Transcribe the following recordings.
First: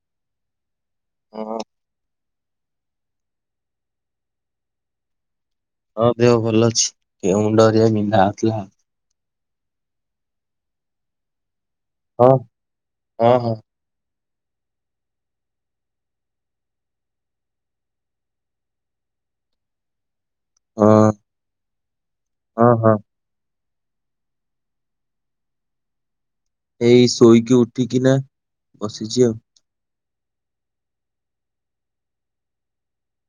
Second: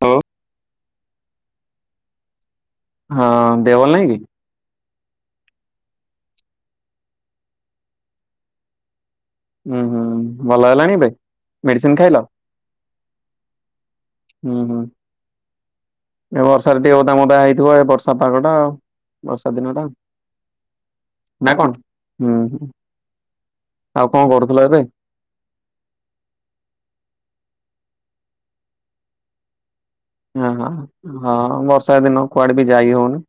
ହ [unintelligible] ହଁ [unintelligible] ହଁ ଦେହ ଭଲ ନାଇଁ କି? ହଁ ଦେହ ଭଲ ଅଛି ଏ ମୁଣ୍ଡ ହେରିଆ ବିନ୍ଧା ହଉଥିଲା ଆଉ। ହୁଁ- ହୁଁ ଭଲ ହେଲାଣି ଏବେ। ମେଡିସିନ ଖାଇଲ ହଁ ହଁ ହଁ ହୁଁ- ହୁଁ। [inaudible] ଏ ବର୍ଷାରେ ଟିକେ ଓଦା ମଦା ହେଇଥିବ ଏ ବର୍ଷା ପାଗଟା ଆଉ ବର୍ଷାଦିନଟା। ହଁ ନା କଣ? ହୁଁ- ହଁ ହୁଁ। ହଁ ଆଉ କଣ କରୁଥିଲ ଏବେ? ଏଇ ଶୋଇକି ଉଠିକିନା ବସିଛି ଆଉ। ହ ହଁ -ହଁ ବର୍ଷା ଦିନ କୁଆଡେ ବି ଯାଇ ହଉନି।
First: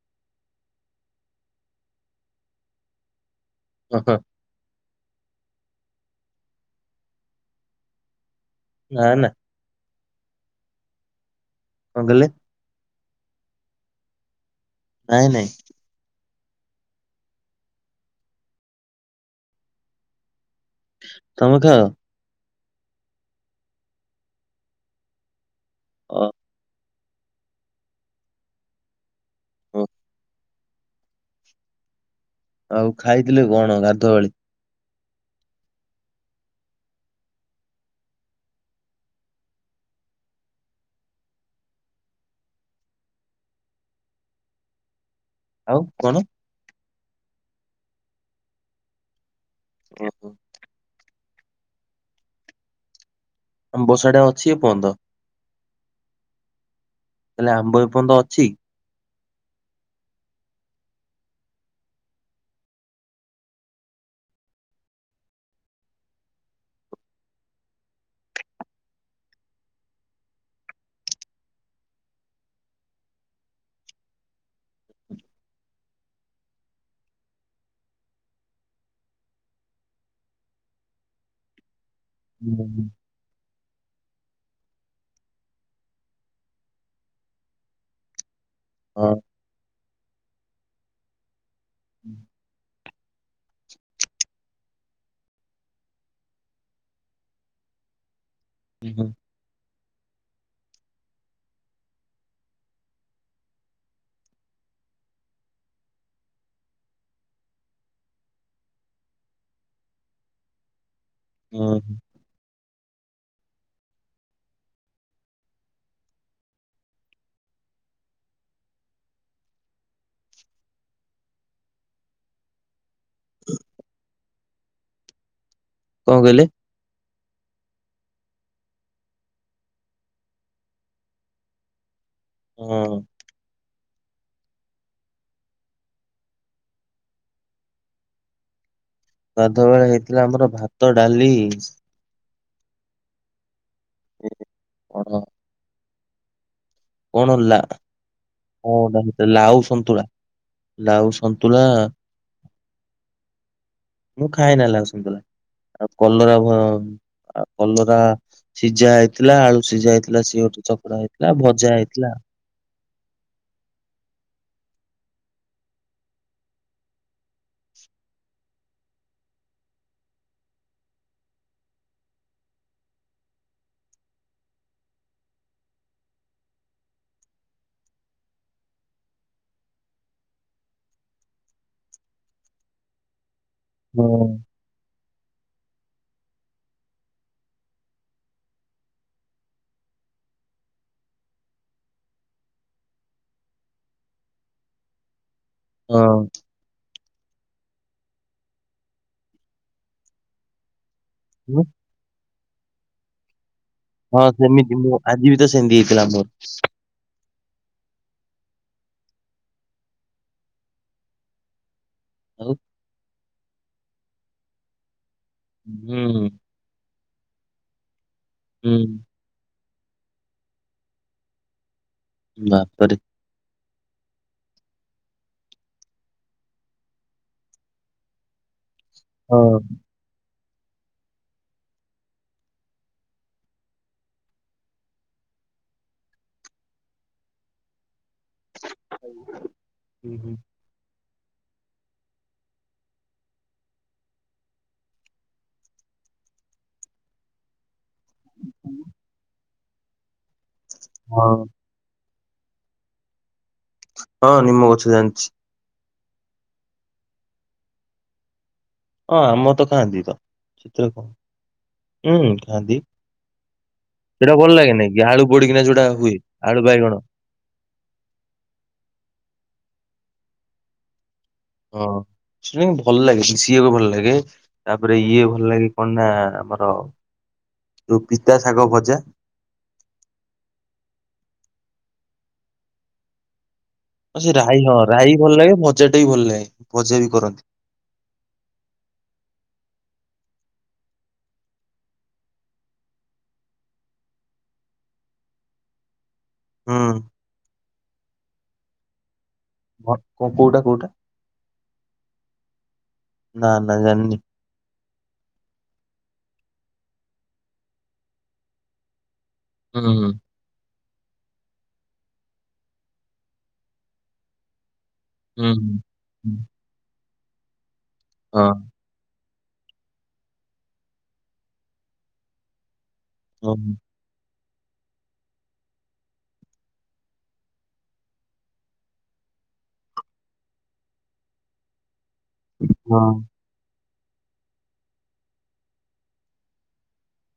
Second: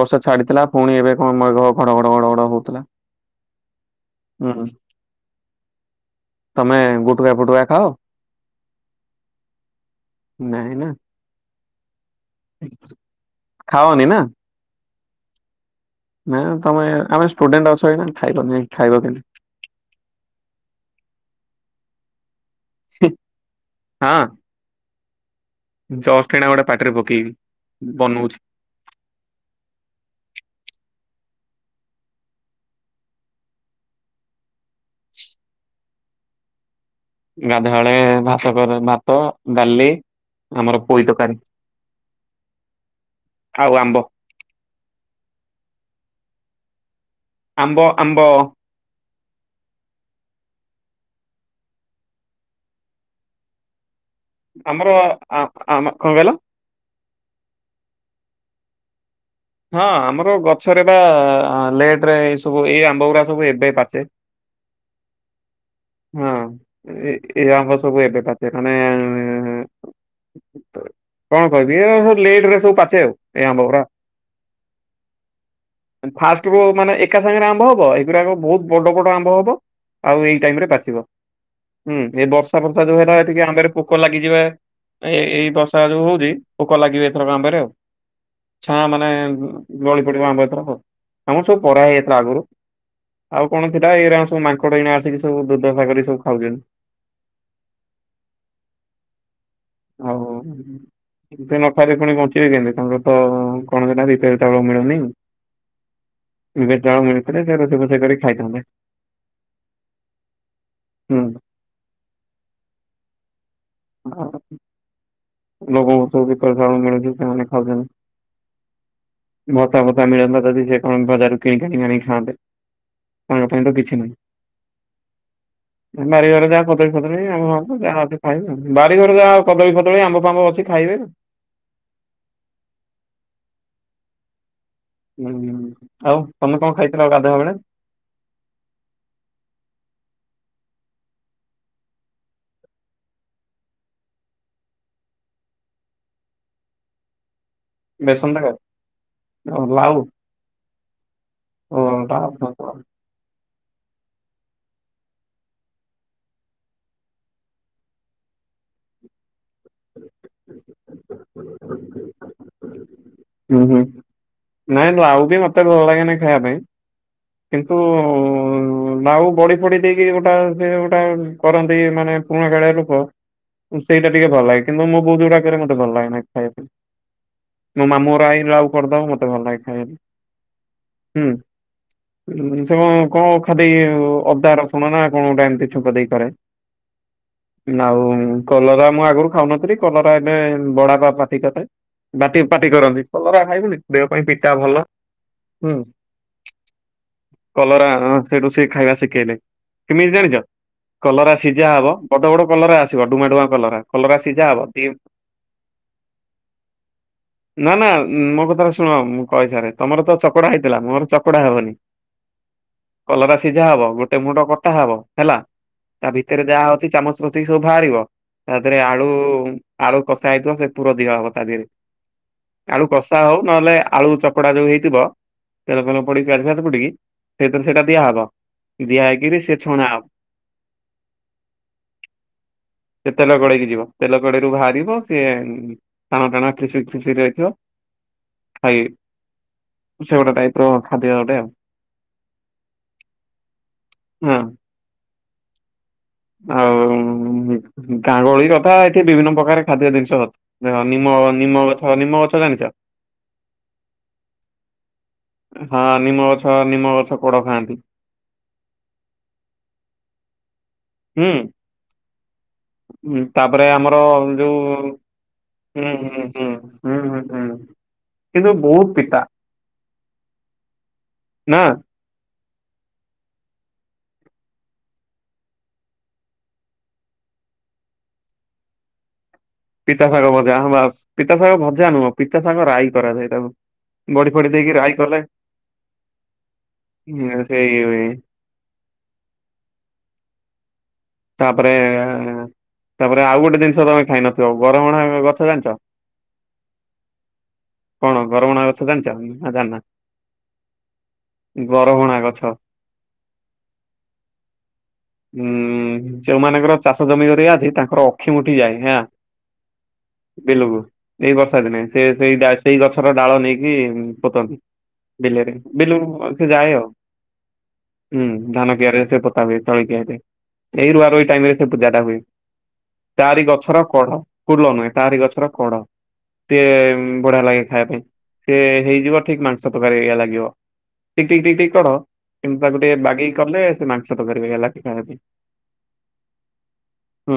ବର୍ଷା ଛାଡ଼ିଥିଲା ପୁଣି ଏବେ କଣ ମଘ ଘଡଘଡ ଘଡଘଡ ହଉଥିଲା? ଓହୋ। ହଁ ତମେ ଗୁଟୁକା ଫୁଟୁକା ଖାଅ? ନା ନା। ନାଇଁ ନା? କଣ କହିଲେ? ଖାଅନି ନା? ନାଇଁ ନାଇଁ। ନାଇଁ ତମେ ଆମେ ଷ୍ଟୁଡେଣ୍ଟ ଅଛ ଖାଇବନି ଖାଇବ କେମତି ତମେ ଖାଅ? ହୁଁ ହଁ। ଜଷ୍ଟ ଏଇନା ଗୋଟେ ପାଟିରେ ପକେଇବି ବନଉଛି। ଓ। ଆଉ ଖାଇଥିଲେ କଣ ଗାଧୁଆବେଳେ? ଗାଧୁଆବେଳେ ଭାତ ଭାତ ଡାଲି ଆମର ପୋଇ ତରକାରୀ। [inaudible] ଆଉ ଆମ୍ବ। ଆଉ କଣ? ଆମ୍ବ ଆମ୍ବ। ଓ। ଆମ୍ବ [unintelligible] ଆମର ଆ ଆମ କଣ କହିଲ? ନା ବ୍ୟକୁଣ୍ଠ ଅଛି। ହଁ ଆମର ଗଛରେ ବା ଲେଟରେ ଏଇ ସବୁ ଏଇ ଆମ୍ବ ଗୁଡା ସବୁ ଏବେ ପାଚେ। [inaudible] ହଁ ଏ ଆମ୍ବ ସବୁ ଏବେ ପାଚେ ମାନେ କଣ କହିବି ଏ ସବୁ ଲେଟରେ ସବୁ ପାଚେ ଆଉ ଏଇ ଆମ୍ବ ଗୁଡ଼ା। ଫାଷ୍ଟରୁ ମାନେ ଏକା ସାଙ୍ଗରେ ଆମ୍ଭ ହବ ଏଇଗୁଡାକ ବହୁତ ବଡ ବଡ ଆମ୍ଭ ହବ। ଆଉ ଏଇ ଟାଇମରେ ପାଚିବ ହୁଁ ଏ ହୁଁ ବର୍ଷା ହୁଁ, ବର୍ଷା ଯୋଉ ହେଲା ଏ ଆମ୍ବରେ ପୋକ ପୋକ ଲାଗିଯିବା ଏ ଏଇ ବର୍ଷା ଯୋଉ ହଉଛି ପୋକ ଲାଗିବ ଏଥର ଆମ୍ବ ରେ ଆଉ ହଁ ମାନେ [unintelligible] ଆମର ସବୁ ପରା ହେଇଯାଇଥିଲା ଆଗରୁ। ଆଉ କଣ ଥିଲା ଏଇରା ସବୁ ମାଙ୍କଡ ଏଇନା ଆସିକି ସବୁ ଦୁର୍ଦ୍ଦଶା କରି ସବୁ ଖାଉଛନ୍ତି। ହୁଁ। ଆଉ ସେ ନ ଖାଇଲେ ପୁଣି ବଞ୍ଚିବେ କେମିତି ତମର ତ କଣ ରିପୋରୀ ଚାଉଳ ମିଲୁନି। [unintelligible] ଚାଉଳ ମିଳିଥିଲେ ସେ ରୋଷେଇ ଫୋଷେଇ କରି ଖାଇଥାନ୍ତେ। ହୁଁ। ହଁ। [unintelligible] ଲୋକଙ୍କୁ ତ ବିପିଏଲ ମିଳୁଛି ସେମାନେ ଖାଉଛନ୍ତି। ଭତା ଫତା ମିଳନ୍ତା ଯଦି ସେ କଣ ବଜାରରୁ କିଣିକି କିଣିଆଣିକି ଖାଆନ୍ତେ। ତାଙ୍କ ପାଇଁ ତ କିଛି ନାହିଁ କଣ କହିଲେ? ବାରିଘରେ ଯାହା କଦଳୀ ଫଦଳି ଆମ୍ବ ଯାହା ଅଛି ଖାଇବେ ବାରି ଘର ଯାହା କଦଳୀ ଫଦଳୀ ଆମ୍ବ ଫାମ୍ବ ଅଛି ଖାଇବେ। ହଁ। ହୁଁ ଆଉ ତମେ କଣ ଖାଇଥିଲ ଗାଧୁଆ ବେଳେ? ଗାଧୁଆ ବେଳେ ହେଇଥିଲା ଆମର ଭାତ ଡାଲି [unintelligible] କଣ ହେଲା ବେସନ ତରକାରୀ [unintelligible] ଲାଉ ସନ୍ତୁଳା। ଲାଉ ସନ୍ତୁଳା। ଓ ଲାଉ। ମୁଁ ଖାଇ ନଲେ ଆସନ୍ତୁଲା ଆଉ କଲରା। ଆଉ କଲରା ସିଝା ହେଇଥିଲା ଆଳୁ ସିଝା ହେଇଥିଲା ସିଏଟେ ଚକଡା ହେଇଥିଲା ଭଜା ହେଇଥିଲା। ହୁଁ ହୁଁ ନାଇଁ ଲାଉ ବି ମୋତେ ଭଲ ଲାଗେନିଁ ଖାଇବା ପାଇଁ। କିନ୍ତୁ ଲାଉ ବଡି ଫଡି ଦେଇକି ଗୋଟା ସେ ଗୋଟେ କରନ୍ତି ମାନେ ପୁରୁଣା କାଳିଆ ଲୂପ ସେଇଟା ଟିକେ ଭଲାଗେ କିନ୍ତୁ ମ ବହୁତ ଗୁଡାକରେ ମତେଲ ଲାଗେ ଖାଇ ପାଇଁ। ମୋ ମାମୁ ର ଆଇ ଆଉ କରିଦବ ମତେ ଭଲ ଲାଗେ ଖାଇିବା ପାଇଁ। ହୁଁ ସେ କଣ ଖାଦ ହଁ ଅଦାର ଶୁଣ ନା କଣ ଗୋଟା ଏମିତି ଛପ ଦେଇ କରେ। ଆଉ କଲରା ମୁଁ ଆଗରୁ ଖାଉନଥିଲି କଲରା ଏବେ ବଡା ବା ପାତିିକଥାେ। ବାଟି ପାଟି କରନ୍ତି କଲରା ଖାଇବୁନି ଦେହ ପାଇଁ ପିଟା ଭଲ ହୁଁ ହଁ କଲରା ସେଇଠୁ ସେ ଖାଇବା ଶିଖେଇଲେ କେମିତି ଜାଣିଛ। କଲରା ସିଝା ହବ ବଡ ବଡ କଲରା ଆସିବ ଡୁଆଁଡୁ କଲରା କଲରା ହଁ ସିଝା ହବ ସେମିତି ଦି ମୁଁ ଆଜି ବି ତ ସେମିତି ହେଇଥିଲା ମୋର ନା ନା ମୋ କଥାଟା ଶୁଣ ମୁଁ କହିସାରେ ତମର ତ ଚକଡା ହେଇଥିଲା ମୋର ଚକଡା ହେବନି। ଆଉ କଲରା ସିଝା ହବ ଗୋଟେ ମୁଣ୍ଡ କଟା ହବ ହେଲା ହୁଁ ତା ଭିତରେ ଯାହା ଅଉଛି ଚାମଚ ସବୁ ବାହାରିବ ତା ହୁଁ ଦେହରେ ଆଳୁ ଆଳୁ କଷା ହେଇଥିବ ସେ ପୁର ଦିହ ହବ ତା ଦେହରେ ଆଳୁ ବାପରେ କଷା ହଉ ନହେଲେ ଆଳୁ ଚକଡା ଯୋଉ ହେଇଥିବ। ତେଲ ତେଲ ପଡିାତ ପଡିକି ସେଇଥିରେ ସେଇଟା ଦିଆହବ ଦିଆହଇକିରି ସି ହଁ ଛଣା ହବ। ସେ ତେଲ ଗଡେଇକି ଯିବ ତେଲ ଗଡେଇରୁ ବାହାରିବ ସିଏ ଟାଣ ଟାଣି ରି ରଖିବ ଖାଇ ହୁଁ ସେ ଗୋଟେ ହୁଁ। ଟାଇ ଖାଦ୍ୟାଟେ ଆଉ। ଆଉ ଗାଙ୍ଗୁଳି କଥା ଏଠି ବିଭିନ୍ନ ପ୍ରକାର ଖାଦ୍ୟ ଜିନିଷ ଅଥା ନିମ ହଁ ନିମ୍ମ ଗଛ ନିମ ଗଛ ଜାଣିଛ? ହଁ ନିମ ଗଛ ଜାଣିଛି। ହଁ ନିମ ଗଛ ନିମ ଗଛ କୋଡ ଖାଆନ୍ତି। ହଁ ଆମ ତ ଖାଆନ୍ତି ତ ଚିତ୍ରରେ କଣ ହୁଁ ହୁଁ ଗାଧୀ। ହଁ ତାପରେ ଆମର ଯୋଉ ଆଳୁ ପୋଡିକିନା ଯୋଉଟା ହ ହୁଏ ହଁ ଆଳୁ ବାଇଗଣ। ହୁଁ ହୁଁ ହୁଁ। କିନ୍ତୁ ବହୁତ ପିଠା ନା ହଁ ଭଲ ଲାଗେ ମିଶିବାକୁ ଭଲ ଲାଗେ। ତାପରେ ଇଏ ଭଲ ଲାଗେ କଣ ନା ଆମର ଯୋଉ ପିତା ଶାଗ ଭଜା। ପିତା ସାଗ ଭଜା ବା ପିତା ସାଗ ଭଜା ନୁହଁ ପିତା ସାଙ୍ଗ ରାଇ କରାଯାଏ ତାକୁ। ଆ ବଡି ସେ ଫଡି ରାାଇ ଦେଇକି ହଁ ରାଇ କଲେ ଭଲ ଲାଗେ ଭଜା ଟା ବି ଭଲ ଲାଗେ ଭଜା ବି କରନ୍ତି। ହୁଁ, ସେଇ [unintelligible] ତାପରେ ତାପରେ ଆଉ ଗୋଟେ ଜିନିଷ ତମେ ଖାଇନଥିବ ଗରଭାଣ ଗଛ ଜାଣିଛ? ହୁଁ। କଣ ଘରମଣା କଥା ଜାଣିଛ? ନାଁ ଜାଣିବା କ କୋଉଟା କୋଉଟା ବରହଣା ଗଛ? ନା ନା ଜାଣିନି ହୁଁ। ଯୋଉମାନଙ୍କର ଚାଷ ଜମି କରିରିଆ ଅଛି ତାଙ୍କର ଅକ୍ଷିମ ଠିଯାଏ ହେଁ। ହଁ ହଁ। ବିଲକୁ ଏଇ ବର୍ଷା ଦିନେ ସେ ସେଇ ସେଇ ଗଛର ଡାଳ ନେଇକି ପୋତନ୍ତି। ହୁଁ ବିଲରେ ବିଲୁ ହୁଁ। ସେ ଯା ଆଉ। ହୁଁ ହଁ ଧାନ କିଆରୀ ସେ ପତା ହୁଏ ସେ ତଳି କିଆରିରେ। ସେଇ ରୁଆ ରୋଇ ଟାଇମ ରେ ସେ ପୂଜା ଟା ହୁଏ ତାରି ହଁ ଗଛର କଢ। ଫୁଲ ନୁହେଁ ତାରି ଗଛର କଢ଼। ସିଏ ବଢିଆ ଲାଗେ ଖାଇବା ପାଇଁ ସିଏ ହେଇଯିବ ଠିକ ମାଂସ ତରକାରି ଭଳିଆ ଲାଗିବ। ଟିକି ଟିକ ଟିକ କର କିନ୍ତୁ ତାକୁ ଟିକେ ହଁ ବାଗେଇ କଲେ ସେ ମାଂସ ତରକାରି ଲାଗେ। ହୁଁ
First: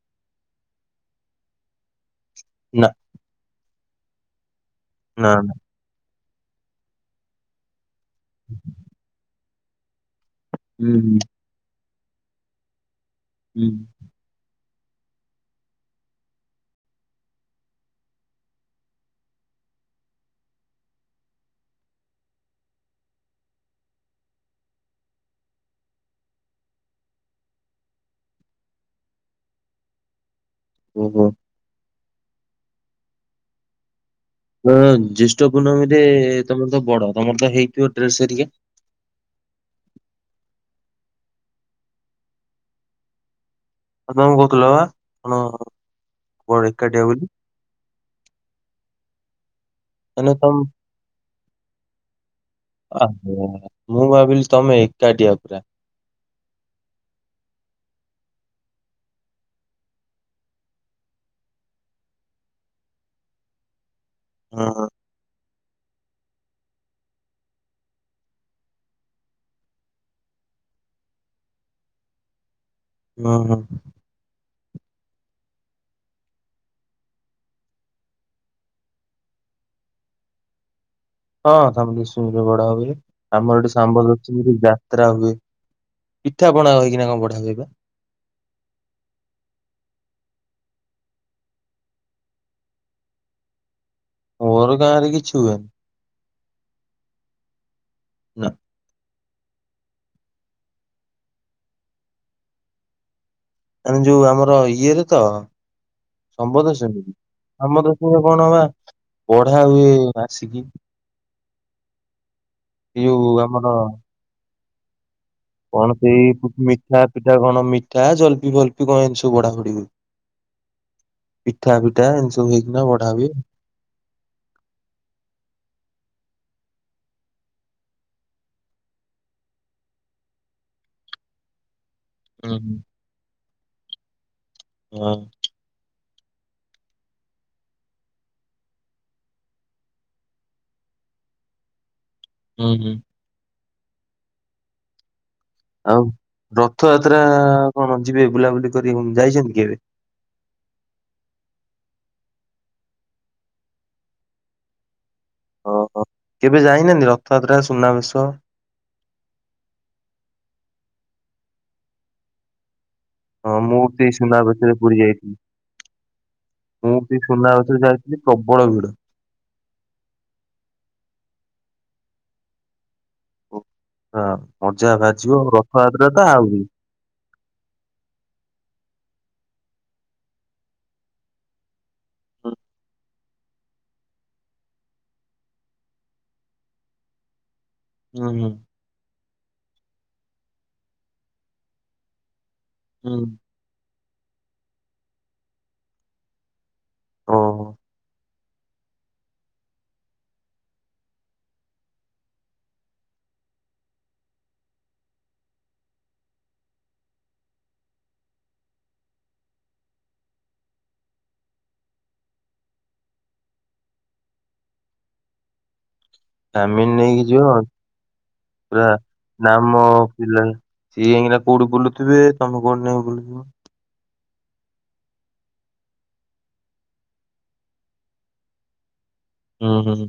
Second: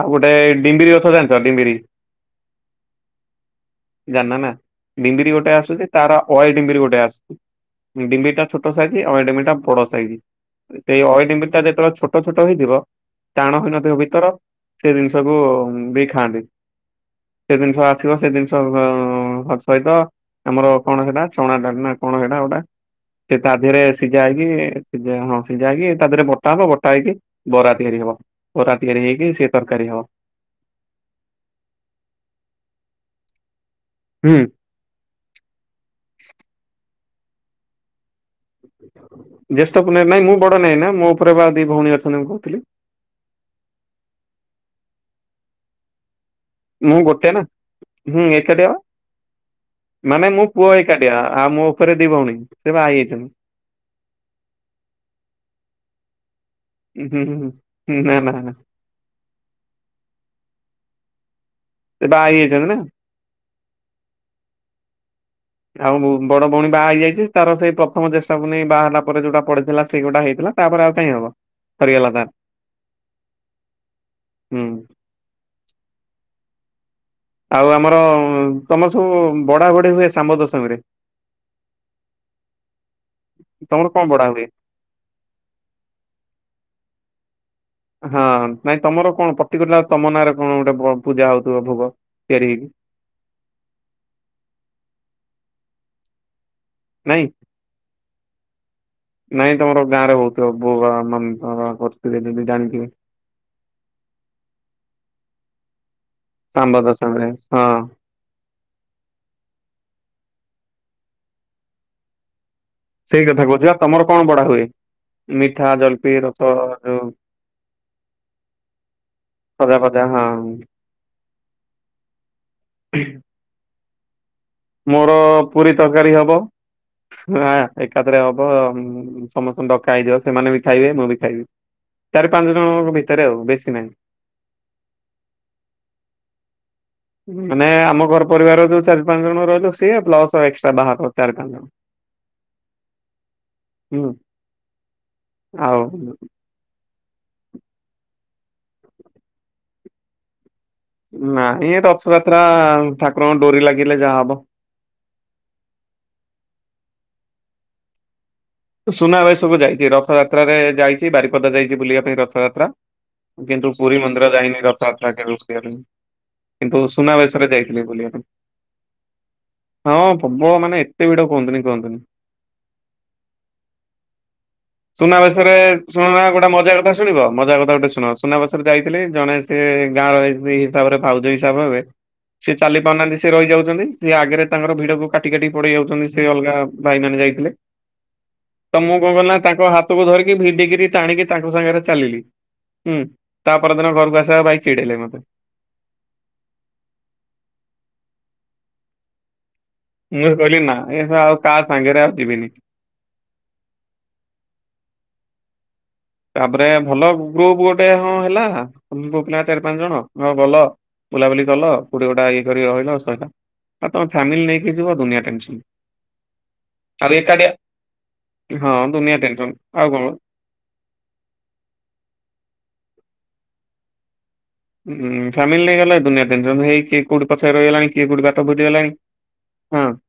ଆଉ ଗୋଟେ ଡିମ୍ବିରି ଅଥ ଜାଣିଛ ଡିମ୍ବିରି। ନା। ଜାନା ନା ନା ଡିମ୍ବିରି ଗୋଟେ ନା ଆସୁଛି ତାର ଅଏ ଡିମ୍ବିରି ଗୋଟେ ଆସୁଛି। ଡିମ୍ଡିି ଟା ଛୋଟ ସାଇଜ ଅ ଡିମ୍ଟା ବଡ ସାଇଜ ହୁଁ ହୁଁ ସେଇ ଡିମ୍ଡି। ଟା ଯେତେବେଳେ ଛୋଟ ଛୋଟ ହେଇଥିବ ଟାଣ ହୁଁ। ହେଇନଥିବ ଭିତର। ସେ ଜିନିଷ କୁ ବି ଖାଆନ୍ତି। ସେ ଜିନିଷ ଆସିବ ସେ ଜିନିଷ ସହିତ। ଆମର କଣ ସେଇଟା ଚଣା ଡା ନା କଣ ସେଇଟା ଗୋଟା ସେ ତା ଦେହରେ ସିଝା ହେଇକି ସି ହଁ ସିଝା ହେଇକି ତା ଦେହରେ ତାପ ବଟା ହେଇକି ବରା ତିଆରି ହବ ବରା ତିଆରି ହେଇକି ସେ ତରକାରୀ ହବ। ଓହୋ। ହୁଁ। ହ ଜ୍ୟେଷ୍ଠ ପୂର୍ଣ୍ଣମୀ ରେ ତମର ତ ବଡ ତମର ତ ହେଇଥିବ ଡ୍ରେସରିକା। ଜ୍ୟେଷ୍ଠ ପୁନେଇ ନାଇଁ ମୁଁ ବଡ ନାହିଁ ନା ମୋ ଉପରେ ବା ଦି ଭଉଣୀ ଅଛନ୍ତି ମୁଁ କହୁଥିଲି। ଆ ତମେ କହୁଥିଲ ବା କଣ। ବଡ ମୁଁ ଏକାଟିଆ ବୋଲି ଗୋଟେ ନା ହୁଁ ଏକାଟିଆ ବା ମାନେ ମଁ ପୁଅ ହେଇ ଏକାଟିଆ ଆଉ ମୋ ଉପରେ ଦି ଭଉଣୀ। ସେ ବା ହେଇ ଯାଇଛନ୍ତି ଓହୋ ମୁଁ ଭାବିଲି ତମେ ଏକାଠିଆ ପୁରା। ହୁଁ ହୁଁ ନା ନା। ସେ ବାହାହେଇ ଯଇଛନ୍ତି ନା। ହଁ ହଁ। ଆଉ ବୋଉ ବଡ ଭଉଣୀ ବାହା ହେଇଯାଇଛି ତାର ସେଇ ପ୍ରଥମ ଜେଷ୍ଟ ପୁନେଇଁ ବାହାହେଲା ପରେ ଯୋଉଟା ପଡିଥିଲା ସେଇ ଗୋଟା ହେଇଥିଲା। ତାପରେ ଆଉ କାହିଁ ହବ ସରିଗଲା ତାର। ହଁ ହଁ। ହୁଁ। ଆଉ ଆମର ତମର ସବୁ ବଢା ବଢି ହୁଏ ଶମ୍ବ ଦଶମୀରେ। ହଁ ଶବଲକ୍ମୀରେ ବଡା ହୁଏ ଆମର ଏୋଠି ତମର କଣ ବଢା ହୁଏ? ସାମ୍ବଲଷ୍ମୀ ଯାତ୍ରା ହୁଏ। ପିଠା ପଣା ହେଇଚି ନା କଣ ବଢିଆ ହୁଏ। ହଁ ନାଇଁ ତମର କଣ ପ୍ରତିକିଲ ତମ ନାଁରେ କଣ ଗୋଟେ ପୂଜା ହଉଥିବ ଭୋଗ ତିଆରି ହେଇକି। ମୋର ଗାଁ ରେ କିଛି ହୁଏନି। ନାଇଁ। ନା। ନାଇଁ ତମର ଗାଁ ରେ ହଉଥିବ ବଉ ମମି ମାନେ କରିଥିବେ ଜାଣିିଥିବେ ଆମେ ଯୋଉ ଆମର ଇଏରେ ତ ସମ୍ବଦ ଶାମ୍ବ ସେମି ଦଶମୀରେ ହଁ ଆମର ଉପରୁ କଣ ବା ପଢା ହୁଏ ଆସିକି ଏ ସେଇ ୟୁ କଥା କହୁଛି ଆମର ବା ତମର କଣ ପଢା ହୁଏ। ମିଠା କଣ ଜଲପି ସେଇ ରସ ମିଠା ଯୋଉ ପିଠା କଣ ମିଠା ଜଲ୍ପି ଫଲ୍ପି କଣ ଏମିତି ସବୁ ବଢା ହୁଏ। ବଢି ଖଜା ଫଯା ହଁଉଁ। ପିଠା ପିଠା ଏମିତି ସବୁ ହେଇକିନା ବଢା ହୁଏ। ମୋର ପୁରୀ ତରକାରୀ ହବ। ହଁ ଏକାଥରେ ହବ ସମସ୍ତଙ୍କୁ ଡକା ହେଇଯିବ ସେମାନେ ବି ଖାଇବେ ମୁଁ ବି ଖାଇବି। ଚାରି ହୁଁ ପାଞ୍ଚ ହୁଁ ଜଣଙ୍କ ଭିତରେ ବେଶୀ ନାହିଁ। ହଁ। ମାନେ ଆମ ଘର ପରିବାର ଯୋଉ ଚାରି ପାଞ୍ଚ ଜଣ ରହିଲୁ ସେ ପ୍ଲସ୍ ଏକ୍ସଟ୍ରା ବାହାର ଚାରି ପାଞ୍ଚ ଜଣ। ହୁଁ ହୁଁ। ହୁଁ। ଆଉ ରଥଯାତ୍ରା କଣ ଯିବେ ବୁଲାବୁଲି କରିବାକୁ ଯାଇଛନ୍ତି କେବେ। ନାଁ ଏ ରଥଯାତ୍ରା ଠାକୁରଙ୍କ ଡୋରି ଲାଗିଲେ ଯାହା ହବ। ଓ ହୋ କେବେ ଯାଇନାହାନ୍ତି ରଥଯାତ୍ରା ସୁନାବେଶ। ସୁନାବେଶକୁ ଯାଇଛି ରଥଯାତ୍ରାରେ ଯାଇଛି ବାରିପଦା ଯାଇଛି ବୁଲିବା ପାଇଁ ରଥଯାତ୍ରା। ହଁ କିନ୍ତୁ ମୁଁ ପୁରୀ ବି ମନ୍ଦିର ଯାଇନି ସୁନାବେଶରେ ପୁରୀ ରଥଯାତ୍ରା ଯାଇଥିଲି କାଳୁ ବୁଲିବା ପାଇଁ। କିନ୍ତୁ ମୁଁ ବି ସୁନାବେଶରେ ଯାଇଥିଲି ବୁଲିବା ପାଇଁ। ପ୍ରବଳ ଭିଡ। ହଁ ପ୍ରବଳ ମାନେ ଏତେ ଭିଡ କୁହନ୍ତୁନି କୁହନ୍ତୁନି। ଓ, ହଁ ଅଜା। ସୁନାବେଶରେ ଶୁଣୁନା ଗୋଟେ ମଜା କଥା। ଶୁଣିବ ମଜା କଥା ଗୋଟେ ଶୁଣ ସୁନାବେଶରେ ଯାଇଥିଲି ଜଣେ ସେ ଗାଁର ହିସାବରେ ଭାଉଜ ହିସାବ ହେବେ। ହୁଁ ସେ ଚାଲି ପାରୁନାହାନ୍ତି ସେ ରହିଯାଉଛନ୍ତି ସେ ଆଗରେ ତାଙ୍କର ଭିଡକୁ କାଟି କାଟି ପଡେଇ ଯାଉଛନ୍ତି ସେ ଅଲଗା। ଭାଇମାନେ ଯାଇଥିଲେ। ହୁଁ ହୁଁ। ତ ମୁଁ କଣ କଲି ନା ତାଙ୍କ ହାତକୁ ଧରିକି ଭିଡିିକିରି ଟାଣିକି ତାଙ୍କ ସାଙ୍ଗରେ ଚାଲିଲି ହୁଁ। ହୁଁ। ତା ପରଦିନ ଘରକୁ ଆସିବା ଭାଇ ଚିଡ଼େଇଲେ ମତେ। ଓ ହୋ। ମୁଁ କହିଲି ନା ଏ ଶଳା ଆଉ କାହା ସାଙ୍ଗରେ ଆଉ ଯିବିନି। ତାପରେ ଭଲ ଗ୍ରୁପ ଗୋଟେ ହଁ ହେଲା ପୁଅ ପିଲା ଚାରି ପାଞ୍ଚ ଜଣ ହଁ ଗଲ। ବୁଲାବୁଲି କଲ କୋଉଟି ଗୋଟା ଇଏ କରି ରହିଲ ସଇଲା। ଆଉ ତମ ଫ୍ୟାମିଲି ନେଇକି ଯିବ ଦୁନିଆ ଟେନସନ। ଫ୍ୟାମିନ ଆଉ ନେଇକି ଏକାଟିଆ ଯିବ ହଁ ପୁରା ଦୁନିଆ ଟେନସନ ନାମ ଆଉ କଣ ପିଲା। ସିଏ ଯାଇକିନା କୋଉଠି ବୁଲଥିବେ ତମେ କୋଉଠି ଯାଇ ବୁଲଥିବ। ହୁଁ ଫ୍ୟାମିଲି ନେଇ ଗଲେ ଦୁନିଆ ଟେନସନ ହେଇ କିଏ କୋଉଠି ପଛରେ ରହିଗଲାଣି କିଏ କୋଉଠି ବାଟ ଭୁଲିଗଲାଣି। ଉଁ ହଁ ହୁଁ ହୁଁ।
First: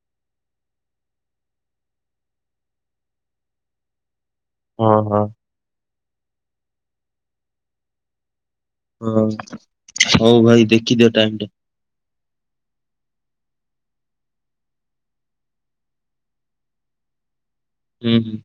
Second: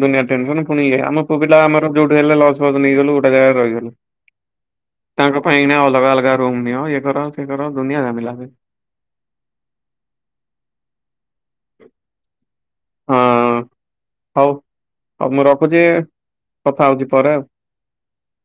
ଦୁନିଆ ଟେନସନ ପୁଣି ଇଏ ଆମ ପୁଅ ପିଲା ଆମର ଯୋଉଠୁ ହେଲେ ଲଜ ଫଜ ନେଇଗଲୁ ଗୋଟା ଜାଗାରେ ରହିଗଲୁ। ହଁ ହଁ। ତାଙ୍କ ଏଇନା ଅଲଗା ଅଲଗା ରୁମ ନିଅ ଏ କର ସେ କର ଦୁନିଆ ଝାମେଲା। ହଁ ହଉ ଭାଇ ଦେଖିଦିଅ ଟାଇମଟା। [inaudible] ହଁ ହଉ ହଉ ମୁଁ ରଖୁଛି କଥା ହଉଛି ପରେ ଆଉ। ଉଁ ହୁଁ।